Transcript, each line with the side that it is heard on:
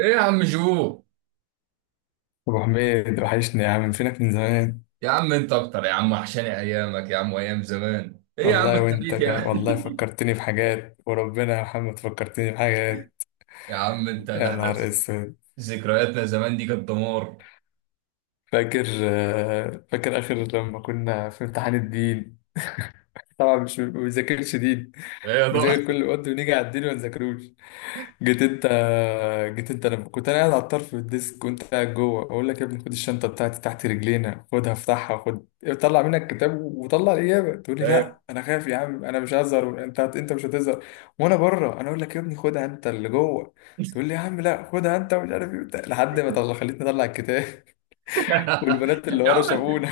right: ايه يا عم جو؟
left: ابو حميد وحشني يا عم، فينك من زمان.
right: يا عم انت اكتر يا عم، وحشاني ايامك يا عم، وايام زمان. ايه يا عم
left: والله وانت
right: الخبيث يا
left: كمان
right: عم؟
left: والله، فكرتني بحاجات وربنا يا محمد، فكرتني بحاجات.
right: يا عم انت ده
left: يا
right: احدث.
left: نهار اسود.
right: ذكرياتنا زمان دي كانت دمار.
left: فاكر اخر لما كنا في امتحان الدين. طبعا مش ما بنذاكرش دين،
right: ايه يا ضوء؟
left: بنذاكر كل وقت ونيجي على الدين ما نذاكروش. جيت انت جيت انت لما كنت انا قاعد على الطرف في الديسك، كنت قاعد جوه اقول لك يا ابني خد الشنطه بتاعتي تحت رجلينا، خدها افتحها خد طلع منك الكتاب وطلع الاجابه. تقول لي
right: ايه؟
left: لا انا خايف يا عم، انا مش هزهر. انت مش هتزهر. وانا بره انا اقول لك يا ابني خدها انت اللي جوه، تقول لي يا عم لا خدها انت، ومش عارف ايه وبتاع. لحد ما طلع خليتني اطلع الكتاب. والبنات اللي
right: يا
left: ورا
right: عم،
left: شافونا.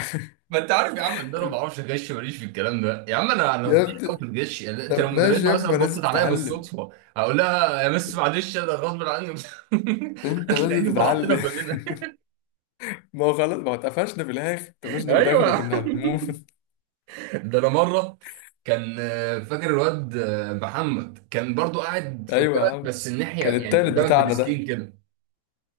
right: ما انت عارف يا عم ان انا ما بعرفش اغش، ماليش في الكلام ده يا عم. انا انا
left: يا
right: فضيح قوي في
left: ابني
right: الغش يعني. انت لو
left: طب ماشي
right: مدرسه
left: يا ابني،
right: مثلا
left: ما
right: بصت
left: لازم
right: عليا
left: تتعلم.
right: بالصدفه، هقول لها يا مس معلش انا غصب عني.
left: انت لازم
right: هتلاقيني فرحتنا
left: تتعلم.
right: كلنا.
left: ما هو خلاص، ما هو اتقفشنا في الاخر، اتقفشنا في الاخر
right: ايوه.
left: وكنا هنموت.
right: ده انا مره كان فاكر الواد محمد كان برضو قاعد
left: ايوه يا
right: قدامك،
left: عم،
right: بس الناحيه
left: كان
right: يعني
left: التالت
right: قدامك
left: بتاعنا
right: بديسكين
left: ده.
right: كده.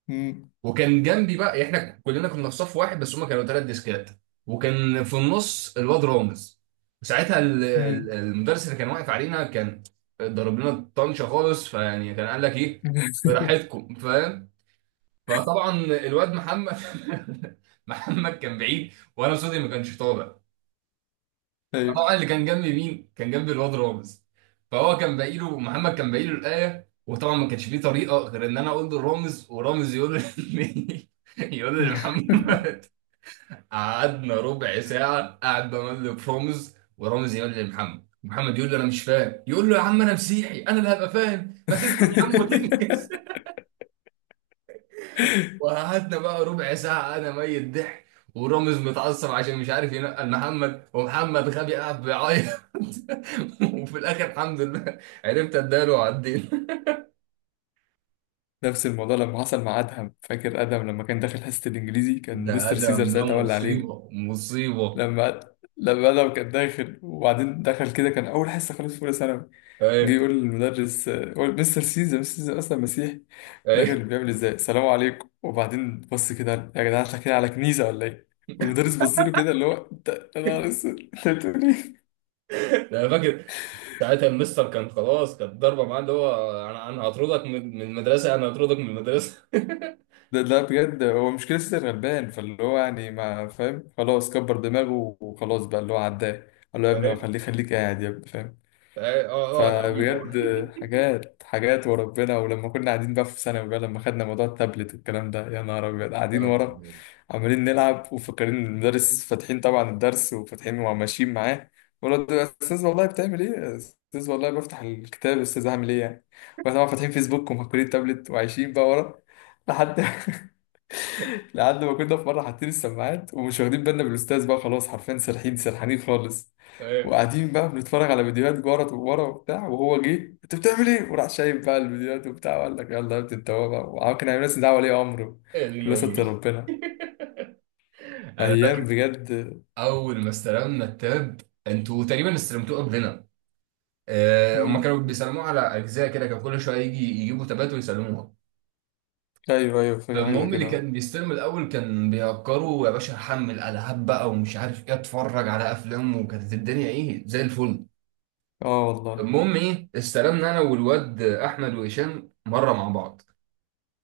left: مم.
right: وكان جنبي بقى، يعني احنا كلنا كنا في صف واحد، بس هما كانوا ثلاث ديسكات، وكان في النص الواد رامز. ساعتها
left: مم.
right: المدرس اللي كان واقف علينا كان ضرب لنا طنشه خالص، فيعني كان قال لك ايه، براحتكم، فاهم؟ فطبعا الواد محمد محمد كان بعيد وانا صوتي ما كانش طالع.
left: ايوه.
right: طبعا اللي كان جنبي مين؟ كان جنبي الواد رامز. فهو كان باقي له، محمد كان باقي له الآية، وطبعا ما كانش فيه طريقة غير إن أنا أقول لرامز، ورامز يقول لمحمد. قعدنا ربع ساعة قاعد بمل في رامز، ورامز يقول لمحمد، محمد يقول له أنا مش فاهم، يقول له يا عم أنا مسيحي، أنا اللي هبقى فاهم؟ ما تفهم يا عم وتنجز. وقعدنا بقى ربع ساعة أنا ميت ضحك، ورامز متعصب عشان مش عارف ينقل محمد، ومحمد غبي قاعد بيعيط. وفي الآخر الحمد لله عرفت أداله وعدينا.
left: نفس الموضوع لما حصل مع ادهم. فاكر ادهم لما كان داخل حصه الانجليزي، كان
right: ده
left: مستر سيزر
right: أدم ده
left: ساعتها ولا علينا.
right: مصيبة مصيبة.
left: لما لما ادم كان داخل وبعدين دخل كده، كان اول حصه خالص في اولى ثانوي، جه
right: أي.
left: يقول للمدرس، يقول مستر سيزا مستر سيزا اصلا مسيحي،
right: أي.
left: داخل بيعمل ازاي السلام عليكم، وبعدين بص كده يا جدعان احنا كده على كنيسه ولا ايه. والمدرس بص له كده اللي هو انت يا نهار اسود انت بتقول ايه.
right: ده أنا فاكر. ساعتها المستر كان خلاص، كانت ضربة معاه، اللي هو أنا هطردك من المدرسة، أنا هطردك من المدرسة.
left: ده بجد هو مش كده، سيزا غلبان فاللي هو يعني ما فاهم، خلاص كبر دماغه وخلاص بقى اللي هو عداه، قال له يا ابني
right: أي.
left: خليك خليك قاعد يا ابني فاهم.
right: أي أه، أقعد يا عبيط أقعد.
left: فبجد حاجات حاجات وربنا. ولما كنا قاعدين بقى في ثانوي بقى، لما خدنا موضوع التابلت والكلام ده، يا نهار ابيض،
right: يا
left: قاعدين
right: نهار
left: ورا
right: أبيض.
left: عمالين نلعب وفاكرين إن المدرس فاتحين طبعا الدرس وفاتحين وماشيين معاه، ولد يا استاذ والله بتعمل ايه يا استاذ والله بفتح الكتاب يا استاذ هعمل ايه يعني. واحنا طبعا فاتحين فيسبوك ومهكولين تابلت وعايشين بقى ورا. لحد لحد ما كنا في مره حاطين السماعات ومش واخدين بالنا بالاستاذ بقى، خلاص حرفيا سرحين سرحانين خالص،
right: أي.
left: وقاعدين بقى بنتفرج على فيديوهات ورا ورا وبتاع، وهو جه انت بتعمل ايه؟ وراح شايف بقى الفيديوهات وبتاع، وقال لك يلا يا ابني، انت هو بقى، وعم كان عامل لنا دعوه ولي امره.
right: يا دين
left: لله ستر
right: أمي.
left: ربنا.
right: أنا
left: ايام
right: فاكر
left: بجد.
right: اول ما استلمنا التاب. انتوا تقريبا استلمتوه قبلنا. هما
left: مم.
right: كانوا بيسلموه على اجزاء كده، كان كل شويه يجي يجيبوا تابات ويسلموها.
left: ايوه ايوه، فاكر حاجه زي
right: فالمهم اللي
left: كده.
right: كان بيستلم الاول كان بيهكروا. يا باشا هحمل العاب بقى ومش عارف ايه، اتفرج على افلام، وكانت الدنيا ايه، زي الفل.
left: اه والله.
right: المهم ايه، استلمنا انا والواد احمد وهشام مره مع بعض،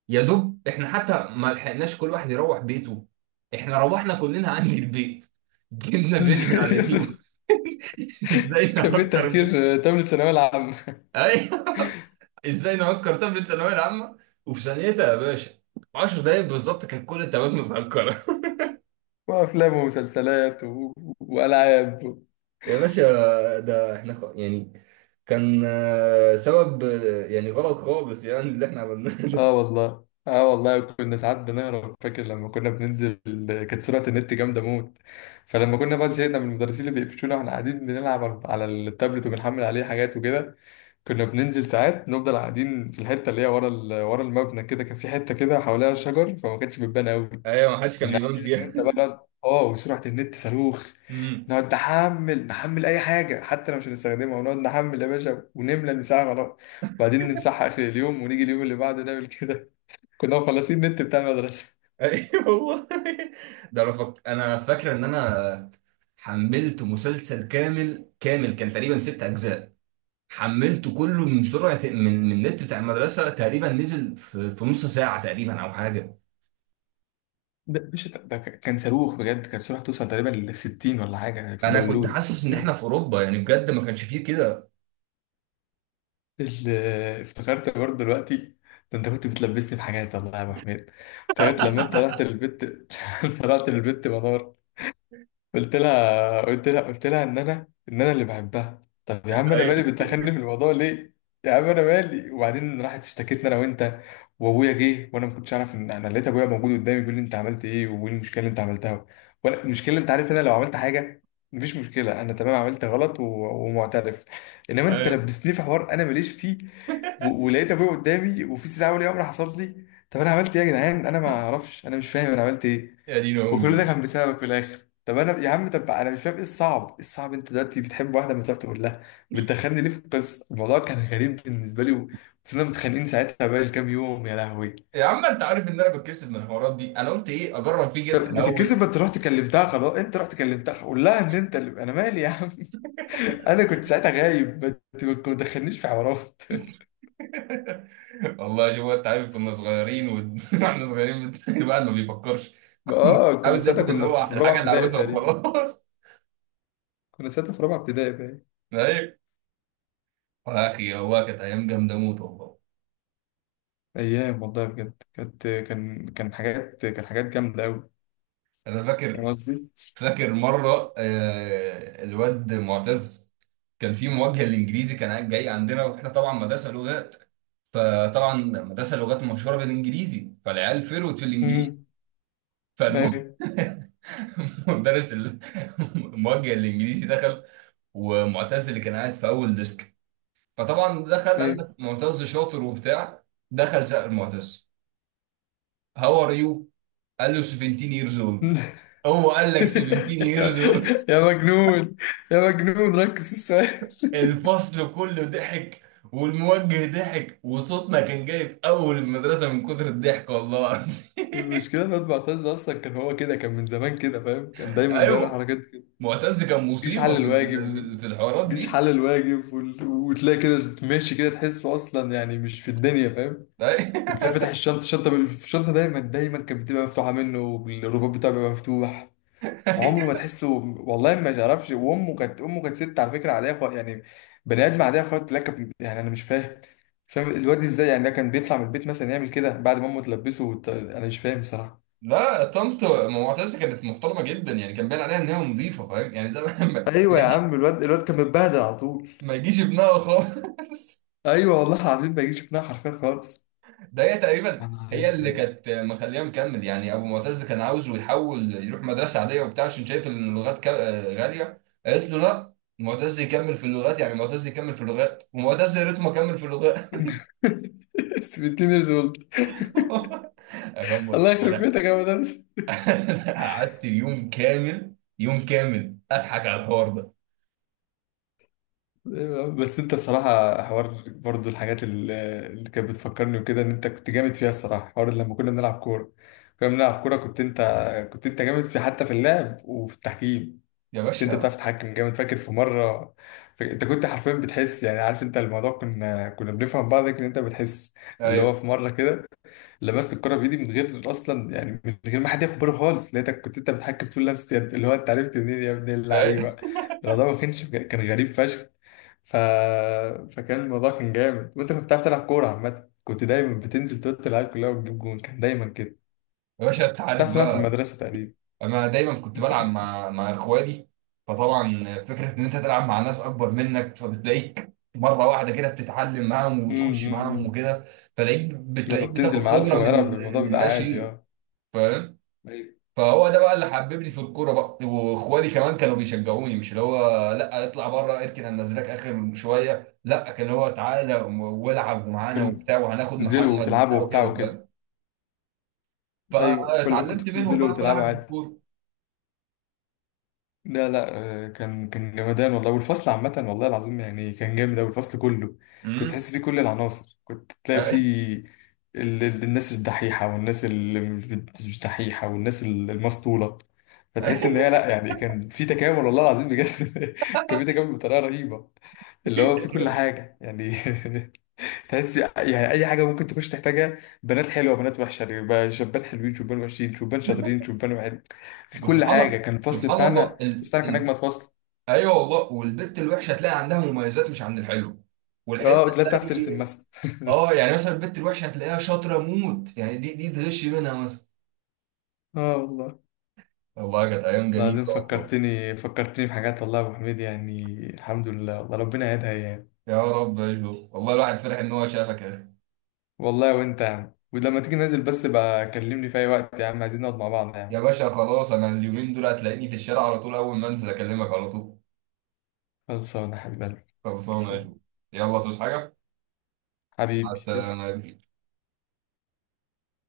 right: يا دوب احنا حتى ما لحقناش كل واحد يروح بيته، احنا روحنا كلنا عندي البيت. جبنا فيديو من على اليوتيوب. ازاي
left: كان في
right: نهكر.
left: تهكير تمن الثانويه العامه،
right: ايوه. ازاي نهكر طفل ثانويه العامه؟ وفي ثانيتها يا باشا، 10 دقايق بالظبط كان كل التابات متهكره.
left: وافلام ومسلسلات والعاب.
right: يا باشا، ده احنا يعني، كان سبب يعني غلط خالص يعني اللي احنا عملناه
left: اه
right: ده.
left: والله، اه والله كنا ساعات بنهرب. فاكر لما كنا بننزل، كانت سرعة النت جامدة موت، فلما كنا بقى زهقنا من المدرسين اللي بيقفشونا واحنا قاعدين بنلعب على التابلت وبنحمل عليه حاجات وكده، كنا بننزل ساعات، نفضل قاعدين في الحتة اللي هي ورا ورا المبنى كده، كان في حتة كده حواليها شجر فما كانتش بتبان قوي.
right: ايوه، ما حدش كان
left: كنا
right: بيبان
left: قاعدين انا
right: فيها.
left: وانت بقى اه وسرعة النت صاروخ،
right: امم.
left: نقعد نحمل نحمل اي حاجة حتى لو مش هنستخدمها، ونقعد نحمل يا باشا ونملى المساحة خلاص، وبعدين نمسحها اخر اليوم، ونيجي اليوم اللي بعده نعمل كده. كنا مخلصين النت بتاع المدرسة.
right: ايوه والله. ده انا فاكر ان انا حملت مسلسل كامل كامل، كان تقريبا ست اجزاء. حملته كله من النت بتاع المدرسه، تقريبا نزل في نص ساعه تقريبا او حاجه.
left: مش ده ده كان صاروخ بجد، كان صاروخ توصل تقريبا ل 60 ولا حاجة يعني في
right: انا كنت
left: داونلود،
right: حاسس ان احنا
left: فاهم.
right: في اوروبا يعني، بجد ما كانش فيه كده.
left: ال- افتكرت برضه دلوقتي. ده انت كنت بتلبسني في حاجات والله يا ابو حميد. افتكرت لما انت رحت للبت انت رحت للبت منار، قلت لها ان انا اللي بحبها. طب يا عم انا
right: ايوه
left: مالي، بتدخلني في الموضوع ليه؟ يا عم انا مالي. وبعدين راحت اشتكتنا انا وانت، وابويا جه وانا ما كنتش اعرف ان انا، لقيت ابويا موجود قدامي بيقول لي انت عملت ايه وايه المشكله اللي انت عملتها. وانا المشكله انت عارف إن انا لو عملت حاجه، مفيش مشكله، انا تمام عملت غلط ومعترف، انما انت
right: ايوه.
left: لبستني في حوار انا ماليش فيه، ولقيت ابويا قدامي وفي استدعاء ولي امر حصل لي. طب انا عملت ايه يا جدعان، انا ما اعرفش انا مش فاهم انا عملت ايه،
right: يا دين
left: وكل ده
right: امي.
left: كان بسببك في الاخر. طب انا يا عم، طب انا مش فاهم ايه الصعب، إيه الصعب؟ انت دلوقتي بتحب واحده مش عارف تقول لها، بتدخلني ليه في القصه؟ الموضوع كان غريب بالنسبه لي، وكنا متخانقين ساعتها بقى كام يوم يا لهوي.
right: يا عم انت عارف ان انا بتكسف من الحوارات دي، انا قلت ايه اجرب فيه جبت
left: طب بتتكسف
right: الاول.
left: انت رحت كلمتها، خلاص انت رحت كلمتها قول لها ان انت انا مالي يا عم. انا كنت ساعتها غايب، ما تدخلنيش في حوارات.
right: والله شوف، انت عارف كنا صغيرين، واحنا صغيرين، الواحد ما بيفكرش،
left: اه كنا
right: عاوز
left: ساعتها
right: ياخد اللي هو
left: في رابعه
right: الحاجه اللي
left: ابتدائي
right: عاوزها
left: تقريبا.
right: وخلاص.
left: كنا ساعتها في رابعه ابتدائي بقى.
right: ايوه. يا اخي والله كانت ايام جامده موت والله.
left: ايام والله بجد كانت، كان حاجات جامده قوي،
right: انا
left: فاهم
right: فاكر
left: قصدي؟
right: فاكر مرة الواد معتز كان في مواجهة الإنجليزي، كان قاعد جاي عندنا، وإحنا طبعا مدرسة لغات، فطبعا مدرسة لغات مشهورة بالإنجليزي، فالعيال فروت في الإنجليزي.
left: امم
right: فالمهم مدرس الموجه الإنجليزي دخل، ومعتز اللي كان قاعد في أول ديسك، فطبعا دخل قال
left: ايوه.
right: لك معتز شاطر وبتاع. دخل سأل معتز، هاو ار يو، قال له 17 years old. هو قال لك 17
left: يا
right: years old!
left: يا مجنون، يا مجنون ركز في السؤال.
right: الفصل كله ضحك، والموجه ضحك، وصوتنا كان جاي في اول المدرسه من كتر الضحك والله العظيم.
left: المشكلة إن أنا معتز أصلا كان هو كده، كان من زمان كده فاهم، كان دايما بيعمل
right: ايوه.
left: حركات كده.
right: معتز كان
left: مجيش حل
right: مصيبه
left: الواجب و-
right: في الحوارات
left: مجيش
right: دي.
left: حل الواجب وتلاقي كده ماشي كده تحسه أصلا يعني مش في الدنيا فاهم. وتلاقي فتح
right: أي-
left: الشنطة، دايما كانت بتبقى مفتوحة منه، والرباط بتاعه بيبقى مفتوح. عمره ما تحسه، والله ما تعرفش. وامه كانت، امه كانت ست على فكره عاديه خالص يعني، بني ادم عاديه خالص لك. يعني انا مش فاهم، الواد ازاي يعني، ده كان بيطلع من البيت مثلا يعمل كده بعد ما امه تلبسه انا مش فاهم بصراحه.
right: لا، طنط معتز كانت محترمه جدا يعني، كان باين عليها ان هي نظيفه، فاهم يعني، ده
left: ايوه
right: ما
left: يا
right: يجي-
left: عم، الواد كان متبهدل على طول.
right: ما يجيش ابنها خالص.
left: ايوه والله العظيم ما يجيش منها حرفيا خالص.
right: ده هي تقريبا
left: يا نهار
right: هي اللي
left: اسود.
right: كانت مخليه مكمل، يعني ابو معتز كان عاوزه يحول يروح مدرسه عاديه وبتاع، عشان شايف ان اللغات غاليه، قالت له لا، معتز يكمل في اللغات، يعني معتز يكمل في اللغات، ومعتز يا ريته ما كمل في اللغات.
left: اسود تينيرز اولد.
right: أكمل.
left: الله يخرب
right: انا
left: بيتك يا مدرس.
right: أنا قعدت يوم كامل، يوم كامل اضحك على الحوار ده.
left: بس انت بصراحة حوار، برضو الحاجات اللي كانت بتفكرني وكده ان انت كنت جامد فيها، الصراحة حوار لما كنا بنلعب كورة. كنا بنلعب كورة كنت انت كنت انت جامد في حتى في اللعب وفي التحكيم.
right: يا
left: كنت انت بتعرف
right: باشا.
left: تتحكم جامد. فاكر في مرة، انت كنت حرفيا بتحس يعني، عارف انت الموضوع، كنا بنفهم بعض ان انت بتحس. اللي هو
right: ايوه.
left: في مرة كده لمست الكرة بإيدي من غير أصلا يعني من غير ما حد ياخد باله خالص، لقيتك كنت انت بتحكم طول لمسة يد. اللي هو انت عرفت منين يا ابن
right: ايوه
left: اللعيبة؟ الموضوع ما كانش، كان غريب فشخ. ف... فكان الموضوع كان جامد، وانت كنت بتعرف تلعب كورة عامة، كنت دايما بتنزل توت العيال كلها وتجيب جون، كان دايما كده
right: يا باشا. انت
left: بتاع،
right: عارف
left: سمعت في
right: بقى،
left: المدرسة تقريبا.
right: انا دايما كنت بلعب مع اخوالي، فطبعا فكره ان انت تلعب مع ناس اكبر منك، فبتلاقيك مره واحده كده بتتعلم معاهم وتخش معاهم
left: أمم.
right: وكده،
left: لما
right: بتلاقيك بتاخد
left: بتنزل مع عيال
right: خبره من
left: صغيرة الموضوع
right: من
left: بيبقى
right: لا
left: عادي.
right: شيء،
left: اه
right: فاهم؟
left: ايوه.
right: فهو ده بقى اللي حببني في الكوره بقى، واخوالي كمان كانوا بيشجعوني، مش اللي هو لا اطلع بره اركن هننزلك اخر شويه، لا، كان هو تعالى والعب ومعانا وبتاع،
left: كنت
right: وهناخد
left: بتنزلوا
right: محمد
left: وتلعبوا
right: وبتاع
left: وبتاع
right: وكده،
left: وكده.
right: فاهم؟
left: ايوه كلكم كنتوا
right: فاتعلمت منهم
left: بتنزلوا
right: بقى كل
left: وتلعبوا
right: حاجه في
left: عادي.
right: الكوره.
left: لا لا. كان جمدان والله، والفصل عامة والله العظيم يعني كان جامد أوي الفصل كله. كنت
right: امم.
left: تحس فيه كل العناصر، كنت تلاقي فيه الناس الدحيحة، والناس اللي مش، مش دحيحة، والناس المسطولة. فتحس إن هي لا يعني، كان في تكامل والله العظيم بجد. كان في تكامل بطريقة رهيبة، اللي هو في كل حاجة يعني. تحس يعني اي حاجه ممكن تخش تحتاجها، بنات حلوه بنات وحشه، يبقى شبان حلوين شبان وحشين، شبان شاطرين شبان وحلو، في كل
right: وسبحان
left: حاجه.
right: الله،
left: كان الفصل
right: سبحان الله
left: بتاعنا، كان اجمد فصل.
right: ايوه والله، والبت الوحشه هتلاقي عندها مميزات مش عند الحلو، والحلو
left: اه لا بتعرف ترسم
right: هتلاقي،
left: مثلا.
right: اه يعني مثلا البت الوحشه هتلاقيها شاطره موت يعني، دي تغش منها مثلا.
left: اه والله
right: والله كانت ايام جميله.
left: العظيم
right: والله.
left: فكرتني، بحاجات والله يا ابو حميد، يعني الحمد لله، والله ربنا يهديها يعني.
right: يا رب يا جو. والله الواحد فرح ان هو شافك يا اخي.
left: والله وانت يا عم، ولما تيجي ننزل بس بقى كلمني في اي وقت يا عم، عايزين نقعد مع بعض يا عم.
right: يا باشا خلاص، انا اليومين دول هتلاقيني في الشارع على طول، اول ما انزل اكلمك على طول.
left: خلصانه يا حبيب قلبي،
right: خلصانه يا
left: خلصانه.
right: جو. يلا تصحى حاجه. مع
left: حبيبي
right: السلامه
left: تسلم.
right: يا جو.